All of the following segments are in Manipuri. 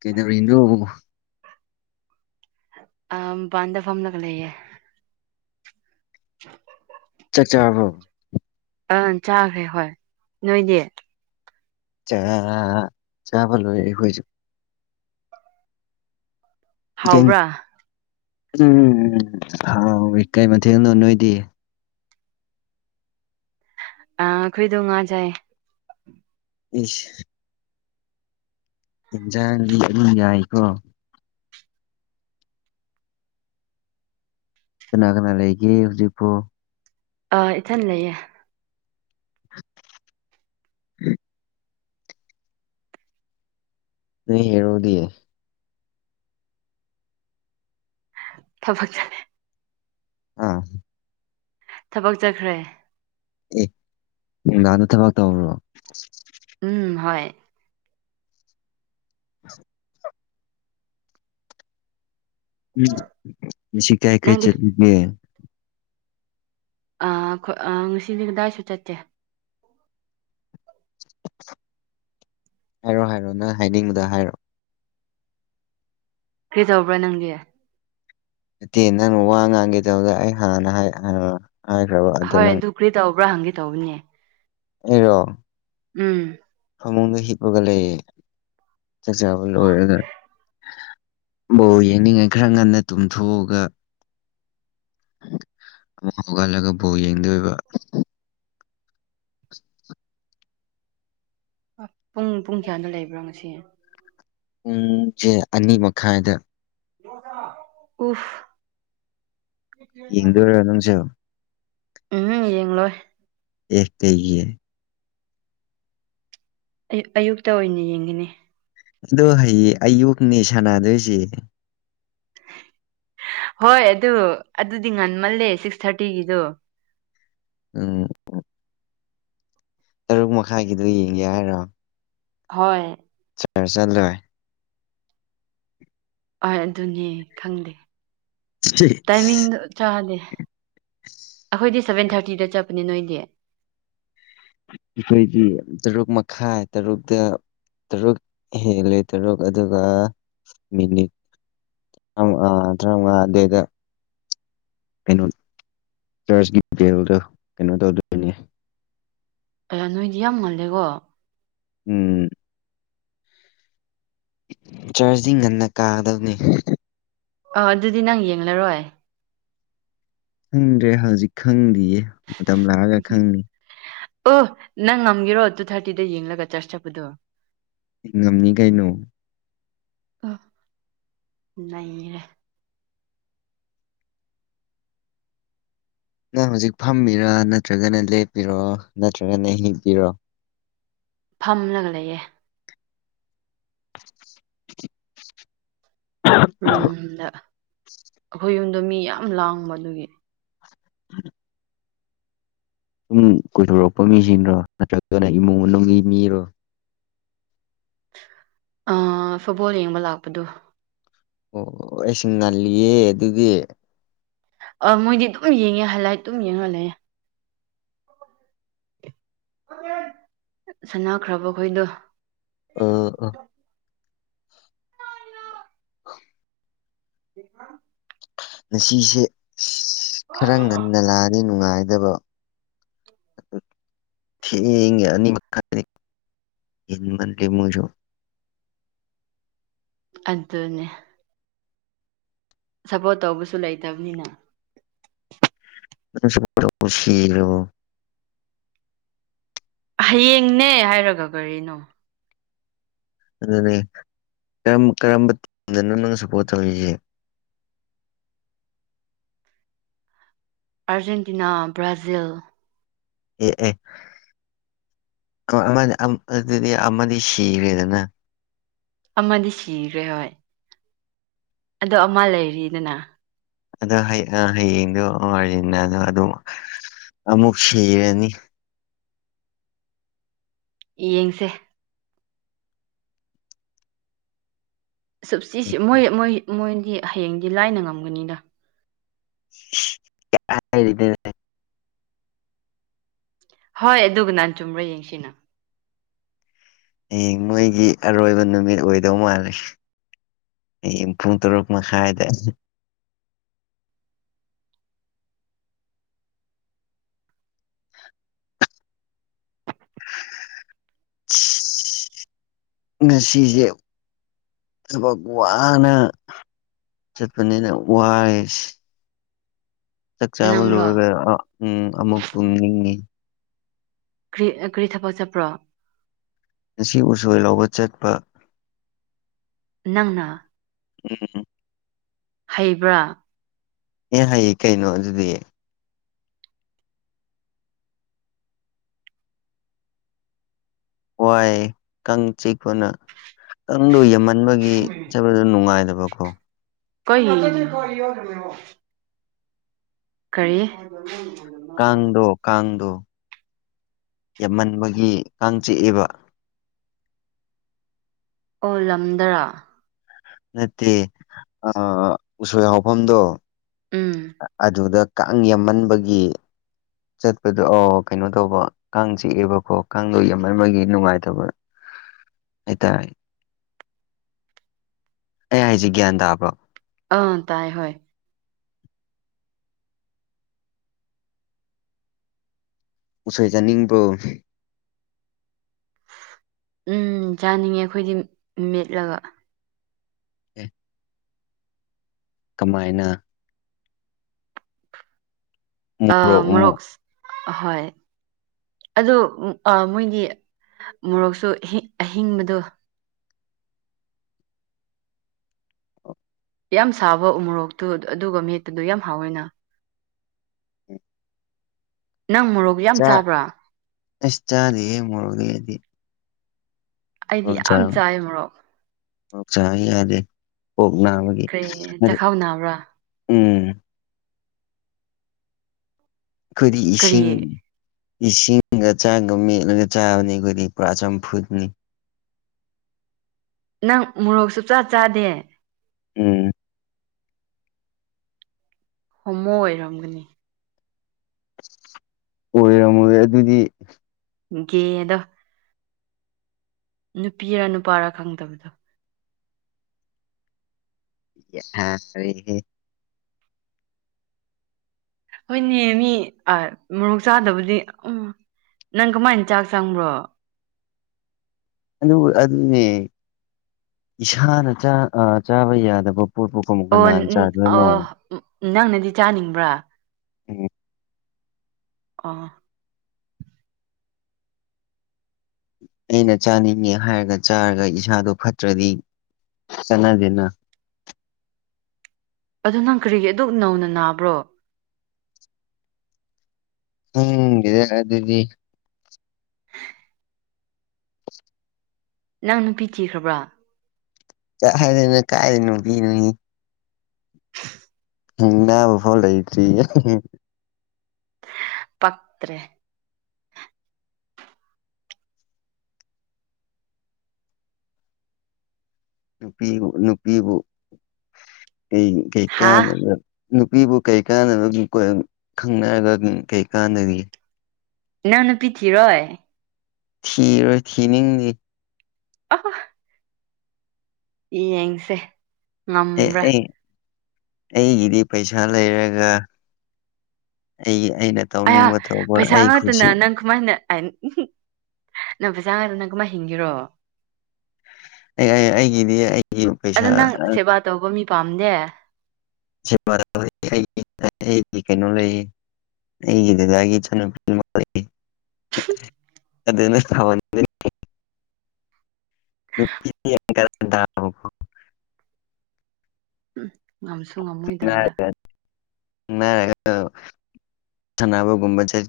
ꯀꯩꯗꯧꯔꯤꯅꯣ ꯑꯝ ꯄꯥꯟꯗ ꯐꯥꯝꯂꯒ ꯂꯩꯌꯦ [inaudible] ꯆꯥꯛ ꯆꯥꯔꯕꯣ ꯑꯪ ꯆꯥꯈ꯭ꯔꯦ ꯍꯣꯏ ꯅꯣꯏꯗꯤ ꯆꯥ ꯑꯥ ꯑꯥ ꯑꯥ ꯆꯥꯕ ꯂꯣꯏꯔꯦ ꯑꯩꯈꯣꯏꯁꯨ ꯀꯩ ꯍꯥꯎꯕ꯭ꯔꯥ ꯎꯝ ꯍꯥꯎꯋꯤ ꯀꯩ ꯃꯊꯦꯟꯅꯣ ꯅꯣꯏꯗꯤ ꯑ ꯑꯩꯈꯣꯏꯗꯣ ꯉꯥ ꯖꯥꯏ ꯏꯁ ꯏꯤꯖꯥꯡꯒꯤ ꯑꯗꯨꯝ ꯌꯥꯏꯀꯣ ꯀꯅꯥ ꯀꯅꯥ ꯂꯩꯒꯦ ꯍꯧꯖꯤꯛꯄꯨ ꯑꯥ ꯏꯊꯟ ꯂꯩꯌꯦ [inaudible] ꯅꫭꯏ ꯍꯦꯔꫭꯗꯤ ꯊꯕꯛ ꯆꯠꯂꯦ ꯑꯥ ꯊꯕꯛ ꯆꯠꯈ꯭ꯔꯦ ꯑꯦ ꯂꯥꯟꯗ ꯊꯕꯛ ꯇꯧ꯭ꯔꯣ ꯎꯝ ꯍꯣꯏ [unintelligible] ꯎꯝ ꯃꯁꯤ ꯀꯥꯏ ꯀꯥꯏ ꯅꯪꯗꯤ ꯆꯠꯒ ꯑꯩꯣꯏ ꯉꯁꯤꯗꯤ ꯀꯗꯥꯏꯁꯨ ꯆꯠꯁꯦ ꯍꯥꯏꯔꯣ ꯍꯥꯏꯔꯣ ꯅꯪ ꯍꯥꯏꯅꯤꯡꯕꯗ ꯍꯥꯏꯔꯣ ꯀꯩꯗꯧꯕ꯭ꯔꯥ ꯅꯪꯒꯤ ꯅꯠꯇꯦ ꯅꯪꯅ ꯋꯥ ꯉꯥꯡꯒꯦ ꯇꯧꯗ ꯑꯩ ꯍꯥꯟꯅ ꯍꯥꯏ ꯍꯥꯏꯈ꯭ꯔꯕ ꯑꯗꯣ ꯅꯪ ꯍꯣꯏ ꯀ꯭ꯔꯤ ꯇꯧꯕ꯭ꯔꯥ ꯍꯪꯒꯦ ꯇꯧꯕꯅꯦ ꯑꯦꯔꯣ ꯎꯝ ꯐꯃꯨꯡꯗ ꯍꯤꯞꯄꯒ ꯂꯩꯌꯦ ꯆꯥꯛꯆꯥꯥꯕ ꯂꯣꯏꯔꯒ ꯑꯣꯕ ꯌꯦꯡꯅꯤꯡꯉꯥꯏ ꯈꯔ ꯉꯟꯅ ꯇꯨꯝꯊꯣꯛꯑꯒ ꯑꯃꯨꯛ ꯍꯧꯒꯠꯂꯒ ꯕꯧ ꯌꯦꯡꯗ ꯑꯣꯏꯕ [unintelligible] ꯄꯨꯡ ꯄꯨꯡ ꯀꯌꯥꯗ ꯂꯩꯕ꯭ꯔꯣ ꯉꯁꯤ ꯄꯨꯡꯁꯦ ꯑꯅꯤ ꯃꯈꯥꯏꯗ ꯎꯐ ꯌꯦꯡꯗꯔꯣ ꯅꯪꯁꯨ ꯎꯝ ꯌꯦꯡꯂꯣꯏ ꯑꯦꯔ ꯀꯩꯒꯤꯟ ꯑꯌꯨꯛꯇ ꯑꯣꯏꯅ ꯌꯦꯡꯒꯅꯤ ꯑꯗꯣ ꯍꯌꯦꯡ ꯑꯌꯨꯛꯅꯦ ꯁꯥꯟꯅꯗꯣꯏꯁꯦ ꯍꯣꯏ ꯑꯗꯨ ꯑꯗꯨꯗꯤ ꯉꯟꯃꯜꯂꯦ ꯁꯤꯛꯁ ꯊꯥꯔꯇꯤꯒꯤꯗꯣ ꯑ ꯇꯔꯨꯛ ꯃꯈꯥꯏꯒꯤꯗꯨꯣ ꯌꯦꯡꯒꯦ ꯍꯥꯏꯔꯣ ꯍꯣꯏ ꯆ ꯆꯠꯂꯣꯏ ꯍꯣꯏ ꯑꯗꯨꯅꯦ ꯈꯪꯗꯦ ꯇꯥꯏꯃꯤꯡꯗꯣ ꯑꯩꯈꯣꯏꯗꯤ ꯆꯥꯗꯦ ꯑꯩꯈꯣꯏꯗꯤ ꯁꯚꯦꯟ ꯊꯥꯔꯇꯤꯗ ꯆꯠꯄꯅꯦ ꯅꯣꯏꯗꯤ ꯑꯩꯈꯣꯏꯒꯤ ꯇꯔꯨꯛ ꯃꯈꯥꯏ ꯇꯔꯨꯛꯇ ꯇꯔꯨꯛ ꯍꯦꯜꯂꯦ ꯇꯔꯨꯛ ꯑꯗꯨꯒ ꯃꯤꯅꯤꯠ ꯑꯥ ꯊꯔꯥꯃꯉꯥꯗꯩꯗ ꯀꯩꯅꯣ ꯆꯔꯆꯦꯜꯗ ꯀꯩꯅꯣ ꯇꯧꯗ ꯅꯣꯏꯗꯤ ꯌꯥꯝ ꯉꯜꯂꯦꯀꯣ ꯎꯝ ꯆꯥꯔꯖꯗꯤ ꯉꯟꯅ ꯀꯥꯒꯗꯕꯅꯤ ꯑ ꯑꯗꯨꯗꯤ ꯅꯪ ꯌꯦꯡꯂꯔꯣꯏ ꯈꯪꯗ꯭ꯔꯦ ꯍꯧꯖꯤꯛ ꯈꯪꯗ꯭ꯔꯤꯌꯦ ꯃꯇꯝ ꯂꯥꯛꯑꯒ ꯈꯪꯗ ꯑꯣ ꯅꯪ ꯉꯝꯒꯦꯔꯣ ꯇꯨ ꯊꯥꯔꯇꯤꯗ ꯌꯦꯡꯂꯒ ꯆꯥꯁ ꯆꯠꯄꯗꯣ ꯉꯝꯅꯤ ꯀꯩꯅꯣ ꯑꯔꯦ ꯅꯪ ꯍꯧꯖꯤꯛ ꯐꯝꯕꯤꯔꯥ ꯅꯠꯇ꯭ꯔꯒꯅ ꯂꯦꯞꯄꯤꯔꯣ ꯅꯠꯇ꯭ꯔꯒꯅ ꯍꯤꯡꯕꯤꯔꯣ ꯐꯝꯂꯒ ꯂꯩꯌꯦ [inaudible] ꯔꯨꯝꯗ ꯑꯩꯈꯣꯏ ꯌꯨꯝꯗꯣ ꯃꯤ ꯌꯥꯝ ꯂꯥꯡꯕ ꯑꯗꯨꯒꯤ ꯑ ꯁꯨꯡ ꯀꯣꯏꯊꯣꯔꯛꯄ ꯃꯤꯁꯤꯡꯗꯣ ꯅꯠꯇ꯭ꯔꯒꯅ ꯏꯃꯨꯡ ꯃꯅꯨꯡꯒꯤ ꯃꯤꯔꯣ ꯑ ꯐꯨꯠꯕꯣꯜ ꯌꯦꯡꯕ ꯂꯥꯛꯄꯗꯣ ꯑꯣ ꯑꯩꯁꯤꯡ ꯉꯜꯂꯤꯌꯦ ꯑꯗꯨꯒꯤ ꯑ ꯃꯣꯏꯗꯤ ꯑꯗꯨꯝ ꯌꯦꯡꯉꯦ ꯍꯜꯂ ꯑꯗꯨꯝ ꯌꯦꯡꯍꯜꯂꯦ ꯁꯥꯟꯅꯈ꯭ꯔꯕ ꯈꯣꯏꯗꯣ ꯑ ꯑ ꯑꯣ ꯌꯦ ꯉꯁꯤꯁꯦ ꯑ ꯈꯔ ꯉꯟꯅ ꯂꯥꯛꯑꯗꯤ ꯅꯨꯡꯉꯥꯏꯗꯕ ꯊꯦꯡ ꯑꯅꯤ ꯃꯈꯥꯏ ꯏꯃꯃꯨꯁꯨꯣ ꯑꯗꯨꯅꯦ ꯁꯞꯄꯣꯔꯠ ꯇꯧꯕꯁꯨ ꯂꯩꯇꯕꯅꯤꯅ ꯁꯔ ꯈꯨꯁꯤꯔꯕ ꯍꯌꯦꯡꯅꯦ ꯍꯥꯏꯔꯒ ꯀꯔꯤꯅꯣ ꯑꯗꯨꯅꯦ ꯀꯔꯝꯕꯗꯅ ꯅꯪ ꯁꯄꯣꯔꯠ ꯇꯧꯔꯤꯁꯦ ꯑꯥꯔꯖꯦꯟꯇꯤꯅꯥ ꯕ꯭ꯔꯥꯖꯤꯜ ꯑꯦ ꯑꯦ ꯑꯗꯨꯗꯤ ꯑꯃꯗꯤ ꯁꯤꯕꯗꯅ ꯑꯃꯗꯤ ꯁꯤꯈ꯭ꯔꯦ ꯍꯣꯏ ꯑꯗꯣ ꯑꯃ ꯂꯩꯔꯤꯗꯅ ꯑꯗꯣ ꯍꯌꯦꯡꯗꯣ ꯑꯥꯔꯖꯤꯅꯥꯗꯣ ꯑꯗꯨꯝ ꯑꯃꯨꯛ ꯁꯤꯔꯅꯤ ꯌꯦꯡꯁꯦ ꯁꯨꯞ ꯆꯁꯤꯦ ꯃꯣꯏ ꯃꯣꯏ ꯃꯣꯏꯗꯤ ꯍꯌꯦꯡꯗꯤ ꯂꯥꯏꯅ ꯉꯝꯒꯅꯤꯗ ꯗ ꯍꯣꯏ ꯑꯗꯨꯒ ꯅꯍꯥꯟ ꯆꯨꯝꯕ꯭ꯔꯥ ꯌꯦꯡꯁꯤꯅ ꯍ ꯃꯣꯏꯒꯤ ꯑꯔꯣꯏꯕ ꯅꯨꯃꯤꯠ ꯑꯣꯏꯗꯧ ꯃꯥꯜꯂꯦ ꯄꯨꯡ ꯇꯔꯨꯛ ꯃꯥ ꯈꯥꯏꯗ [inaudible] ꯉꯁꯤꯁꯦ ꯊꯕꯛ ꯋꯥꯅ ꯆꯠꯄꯅꯤꯅ ꯋꯥꯏꯁ ꯆꯥꯛꯆꯥꯥ ꯑꯃ ꯅꯪꯔꯣ ꯂꯣꯏꯔꯒ ꯎꯝ ꯑꯃꯨꯛ ꯇꯨꯡꯅꯤꯡꯉꯤ ꯀꯔꯤ ꯀꯔꯤ ꯊꯕꯛ ꯆꯠꯄ꯭ꯔꯣ ꯉꯁꯤ ꯎꯁꯣꯏ ꯂꯥꯎꯧꯕ ꯆꯠꯄ ꯅꯪꯅ ꯎꯝ ꯍꯩꯕ꯭ꯔꯥ ꯑꯦ ꯍꯥꯏꯌꯦ ꯀꯩꯅꯣ ꯑꯗꯨꯗꯤ ꯋꯥꯏ ꯀꯥꯡ ꯆꯤꯄꯣꯅ ꯀꯥꯡꯗꯣ ꯌꯥꯝꯍꯟꯕꯒꯤ ꯖ ꯅꯨꯡꯉꯥꯏꯗꯕꯀꯣ ꯀ ꯀꯔꯤ ꯀꯥꯡꯗꯣ ꯀꯥꯟꯗꯣ ꯌꯥꯝꯃꯟꯕꯒꯤ ꯀꯥꯡ ꯆꯤꯛꯑꯦꯕ ꯑꯣꯂꯝꯗꯔ ꯅꯠꯇꯦ ꯎꯁꯣꯏ ꯍꯥꯎꯐꯝꯗꯣ ꯎꯝ꯫ ꯑꯗꯨꯗ ꯀꯥꯡ ꯌꯥꯝꯃꯟꯕꯒꯤ꯫ ꯆꯠꯄꯗꯣ ꯑꯥꯎ ꯀꯩꯅꯣ ꯇꯧꯕ ꯀꯥꯡ ꯆꯤꯛꯑꯦꯕꯀꯣ ꯀꯥꯡꯗꯣ ꯌꯥꯝꯃꯒꯤ ꯅꯨꯡꯉꯥꯏꯇꯕ꯫ [unintelligible] ꯑꯩ ꯍꯥꯏꯁꯦ ꯒ꯭ꯌꯥꯟ ꯇꯥꯕ꯭ꯔꯣ꯫ ꯑꯥ ꯇꯥꯏ ꯍꯣꯏ꯫ ꯎꯁꯣꯏ ꯆꯥꯅꯤꯡꯕ꯭ꯔꯣ꯫ ꯎꯝ ꯆꯥꯅꯤꯡꯉꯦ ꯑꯩꯈꯣꯏꯗꯤ ꯃꯦꯠꯂꯒ꯫ ꯑꯦ ꯀꯃꯥꯏꯅ ꯑ ꯃꯣꯔꯣꯛ ꯃꯣꯔꯣꯛꯁ ꯑꯍꯣꯏ ꯑꯗꯣ ꯎ ꯑ ꯃꯣꯏꯗꯤ ꯃꯣꯔꯣꯛꯁꯨ ꯑꯍꯤ ꯑꯍꯤꯡꯕꯗꯣ ꯌꯥꯝ ꯁꯥꯕ ꯎꯃꯣꯔꯣꯛꯇꯨ ꯑꯗꯨ ꯑꯗꯨꯒ ꯃꯦꯠꯄꯗꯨ ꯌꯥꯝ ꯍꯥꯎꯋꯦꯅ ꯅꯪ ꯃꯣꯔꯣꯛ ꯌꯥꯝ ꯆꯥ ꯆꯥꯕ꯭ꯔꯥ ꯑꯁ ꯆꯥꯗꯦꯌꯦ ꯃꯣꯔꯣꯛ [unintelligible] ꯗꯤ ꯑꯩꯗꯤ ꯌꯥꯝ ꯆꯥꯏ ꯃꯣꯔꯣꯛ ꯑꯣꯛ ꯆꯥ ꯌꯥꯗꯦ ꯑꯣꯛ ꯅꯥꯕꯒꯤ ꯀꯔꯤ ꯆꯈꯥꯎ ꯅꯥꯕ꯭ꯔꯥ ꯎꯝ ꯈꯣꯏꯗꯤ ꯀꯔꯤ ꯏꯁꯤꯡ ꯏꯁꯤꯡꯒ ꯆꯥꯒ ꯃꯦꯠꯂꯒ ꯆꯥꯕꯅꯤ ꯈꯣꯗꯤ ꯄꯨꯔꯥ ꯆꯝ ꯐꯨꯠꯅꯤ ꯅꯪ ꯃꯣꯔꯣꯛ ꯁꯨꯞ ꯆꯥ ꯆꯥꯗꯦ ꯎꯝ ꯍꯣꯃꯣ ꯑꯣꯏꯔꯝꯒꯅꯤ ꯑꯣꯏꯔꯝꯃꯣꯏꯌꯦ ꯑꯗꯨꯗꯤ ꯒꯦꯗꯣ ꯅꯨꯄꯤꯔ ꯅꯨꯄꯥꯔ ꯈꯪꯗꯕꯗꯣ [unintelligible] ꯍꯣꯏꯅꯦ ꯃꯤ ꯑ ꯃꯣꯔꯣꯛ ꯆꯥꯗꯕꯗꯤ ꯎꯝ ꯅꯪ ꯀꯃꯥꯏꯟ ꯆꯥꯛ ꯆꯪꯕ꯭ꯔꯣ ꯑꯗꯨ ꯑꯗꯨꯅꯦ ꯏꯁꯥꯅ ꯆꯥ ꯑ ꯆꯥꯕ ꯌꯥꯗꯕ ꯄꯣꯠꯄꯨ ꯑꯣ ꯑꯥ ꯅꯪꯅꯗꯤ ꯆꯥꯅꯤꯡꯕ꯭ꯔꯥ ꯎꯝ ꯑ ꯑꯩꯅ ꯆꯥꯅꯤꯡꯉꯦ ꯍꯥꯏꯔꯒ ꯆꯥꯔꯒ ꯏꯁꯥꯗꯣ ꯐꯠꯇ꯭ꯔꯗꯤ ꯆꯠꯅꯗꯦꯅ ꯑꯗꯨ ꯅꯪ ꯀꯔꯤꯒꯤ ꯑꯗꯨ ꯅꯧꯅ ꯅꯥꯕ꯭ꯔꯣ [unintelligible] ꯑꯗꯨꯗꯤ ꯅꯪ ꯅꯨꯄꯤ ꯊꯤꯈ꯭ꯔꯕ꯭ꯔꯥ [unintelligible] ꯀꯥꯏꯗꯩ ꯅꯨꯄꯤꯅꯨꯅꯤ꯫ [unintelligible] ꯂꯩꯇ꯭ꯔꯤ ꯄꯛ꯭ꯇꯔꯦ ꯅꯨꯄꯤꯕꯨ ꯅꯨꯄꯤꯕꯨ ꯀꯩ ꯀꯩ ꯍꯥ ꯀꯥꯟꯗꯕꯗ ꯅꯨꯄꯤꯕꯨ ꯀꯩ ꯀꯥꯟ [unintelligible] ꯅꯪ ꯅꯨꯄꯤ ꯊꯤꯔꯣꯢ ꯊꯤꯔꯣꯏ ꯊꯤꯅꯤꯡꯗꯤ ꯑꯍ ꯌꯦꯡꯁꯦ ꯑꯦ ꯉꯝꯕ꯭ꯔꯥ ꯑꯩ ꯑꯩꯒꯤꯗꯤ ꯄꯩꯁꯥ ꯂꯩꯔꯒ ꯑꯩꯒꯤ ꯑꯩꯅ ꯑꯌꯥ ꯇꯧꯅꯤꯡꯕ ꯇꯧꯕ ꯄꯩꯁꯥ ꯑꯩ ꯈꯨꯁꯤ ꯉꯥꯛꯇꯅ ꯅꯪ ꯀꯃꯥꯏꯅ [unintelligible] ꯀꯃꯥꯏ ꯍꯤꯡꯒꯦꯔꯣ ꯑꯩ ꯑꯩ ꯑꯩꯒꯤꯗꯤ ꯑꯩ ꯑꯗꯣ ꯅꯪ ꯁꯦꯕꯥ ꯇꯧꯕ ꯃꯤ ꯄꯥꯝꯗꯦ [unintelligible] ꯀꯩꯅꯣ ꯂꯩꯌꯦ ꯍꯒꯗ ꯑꯗꯨ [unintelligible] ꯑꯗꯨ ꯊ [unintelligible] ꯅꯨꯄꯤꯡ ꯀ [unintelligible] ꯎꯝ ꯉꯝꯁꯨ ꯉꯝꯃꯣꯏꯗꯕꯗ ꯅꯥꯕꯕ [unintelligible]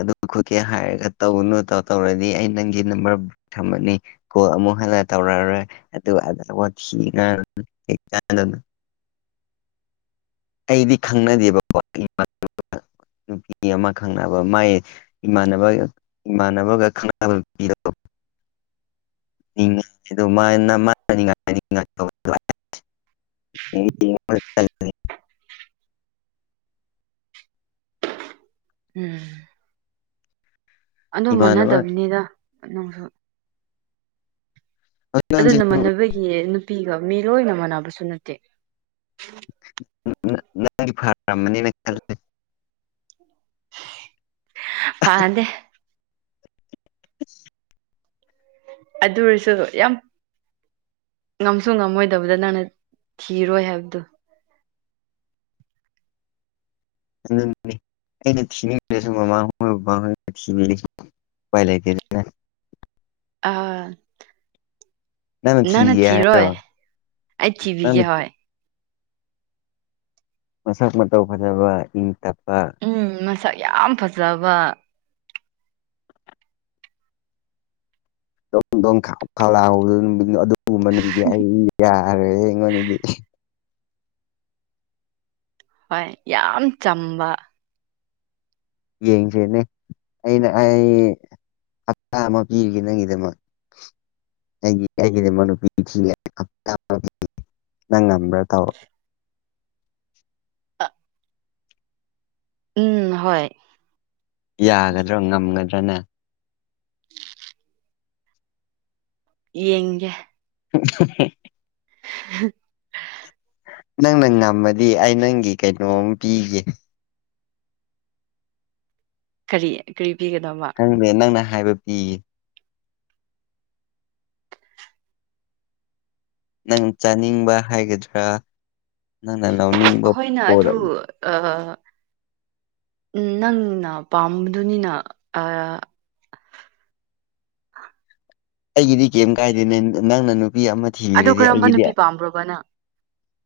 ꯑꯗꯨ ꯈꯣꯠꯀꯦ ꯍꯥꯏꯔꯒ ꯇꯧꯅꯨ ꯇꯧ ꯇꯧꯔꯗꯤ ꯑꯩ ꯅꯪꯒꯤ ꯅꯝꯕꯔ ꯊꯝꯃꯅꯤ ꯀꯣ ꯑꯃꯨꯛ ꯍꯜꯂ ꯇꯧꯔꯛꯑꯔꯣꯏ ꯑꯗꯨꯒ ꯑ ꯊꯤꯗꯅ [unintelligible] ꯑꯩꯗꯤ ꯈꯪꯅꯗꯦꯕꯀꯣ ꯅꯨꯄꯤ ꯑꯃ ꯈꯪꯅꯕ ꯃꯥꯏ [unintelligible] ꯏꯃꯥꯟꯅꯕꯒ ꯏꯃꯥꯟꯅꯕꯒ ꯈꯪꯅꯕ ꯄꯤꯔ ꯉ ꯃꯥ [inaudible] ꯎꯝ ꯑꯗꯨ ꯏꯃꯥꯟꯅꯕ ꯃꯥꯟꯅꯗꯕꯅꯤꯗ ꯅꯅꯨꯡꯁꯨ ꯑꯗꯨ ꯍꯧꯖꯤꯛꯀꯥꯟꯁꯦ ꯅ ꯃꯥꯟꯅꯕꯒꯤ ꯅꯨꯄꯤꯒ ꯃꯤ ꯂꯣꯏꯅ ꯃꯥꯟꯅꯕꯁꯨ ꯅꯠꯇꯦ ꯐꯥꯔꯅꯤꯅ ꯄꯥꯗꯦ ꯑ ꯑꯗꯨ ꯑꯣꯏꯔꯁꯨ ꯌꯥꯝ ꯉꯝꯁꯨ ꯉꯝꯃꯣꯏꯗꯕꯗ ꯅꯪꯅ ꯊꯤꯔꯣꯏ ꯍꯥꯏꯕꯗꯨꯣ ꯑꯩꯅ ꯊꯤꯕꯤ ꯃꯃꯥꯡꯣꯏ ꯊꯤꯕꯤ ꯄꯥꯏ ꯂꯩꯇꯅ ꯑꯥ ꯅꯪꯅ ꯅꯪ ꯅ ꯊꯤꯒꯦ ꯊꯤꯔꯣꯏ ꯍꯥꯏꯔꯣ ꯑꯩ ꯅꯪꯅ ꯊꯤꯕꯤꯒꯦ ꯍꯣꯏ ꯃꯁꯥꯛ ꯃꯇꯧ ꯐꯖꯕ ꯏꯪ ꯇꯞꯄ ꯎ ꯃꯁꯛ ꯌꯥꯝ ꯐꯖꯕ ꯣꯡꯣꯡ ꯈꯂꯥꯎꯍꯗ ꯅꯨ ꯑꯗꯨꯒꯨꯝꯕ ꯅꯨꯃꯤꯗꯤ ꯑꯩ ꯌꯥꯔꯦ ꯑꯩꯉꯣꯟꯗꯗꯤ ꯍꯣꯏ ꯌꯥꯝ ꯆꯝꯕ ꯌꯦꯡꯁꯦꯅꯦ ꯑꯩꯅ ꯑꯩ ꯍꯞꯇꯥ ꯑꯃ ꯄꯤꯔꯤꯒꯦ ꯅꯪꯒꯤꯗꯃꯛ ꯑꯩꯒꯤ ꯑꯩꯒꯤꯗꯤꯃ ꯅꯨꯄꯤ ꯊꯤ ꯅꯪ ꯉꯝꯕ꯭ꯔꯥ ꯇꯧꯔ ꯎꯝ ꯍꯣꯏ ꯌꯥꯒꯗ꯭ꯔꯣ ꯉꯝꯒꯗ꯭ꯔꯅꯦ ꯌꯦꯡꯒꯦ ꯎ ꯎ ꯅꯪꯅ ꯉꯝꯃꯗꯤ ꯑꯩ ꯅꯪꯒꯤ ꯀꯩꯅꯣꯝ ꯄꯤꯒꯦ ꯀꯔꯤ ꯀꯔꯤ ꯄꯤꯒꯗꯕ ꯅꯪꯅꯦ ꯅꯪꯅ ꯍꯥꯏꯕ ꯄꯤꯌꯦ ꯅꯪ ꯆꯥꯅꯤꯡꯕ ꯍꯥꯏꯒꯗ꯭ꯔꯥ ꯅ ꯅ ꯅ ꯎꯅꯤ ꯍꯣꯏꯅ ꯑꯗꯨ ꯎꯝ ꯅꯪꯅ ꯄꯥꯝꯕꯗꯨꯅꯤꯅ ꯑꯩꯒꯤꯗꯤ ꯀꯩꯝ ꯀꯥꯏꯗꯦ ꯅ ꯅꯪꯅ ꯅꯨꯄꯤ ꯑꯃ ꯊꯤꯔꯗꯤ ꯑꯩꯒꯤꯗꯤ ꯄ꯭ꯔꯣꯕꯅ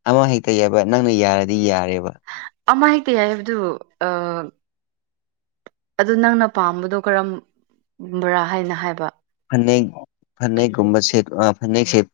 ꯑꯃ ꯍꯦꯛꯇ ꯌꯥꯕ ꯅꯪꯅ ꯌꯥꯔꯗꯤ ꯌꯥꯔꯦꯕ ꯑꯃ ꯍꯥꯏꯗꯤ ꯍꯥꯏꯕꯗꯨ ꯑ ꯑꯗꯨꯗ ꯅꯪꯅ ꯄꯥꯝꯕꯗꯣ ꯀꯔꯝꯕꯔꯥ ꯍꯥꯏꯅ ꯍꯥꯏꯕ ꯐꯅꯦꯛ ꯐꯅꯦꯛꯒꯨꯝꯕ ꯁꯦ ꯐꯅꯦꯛ ꯁꯦꯅ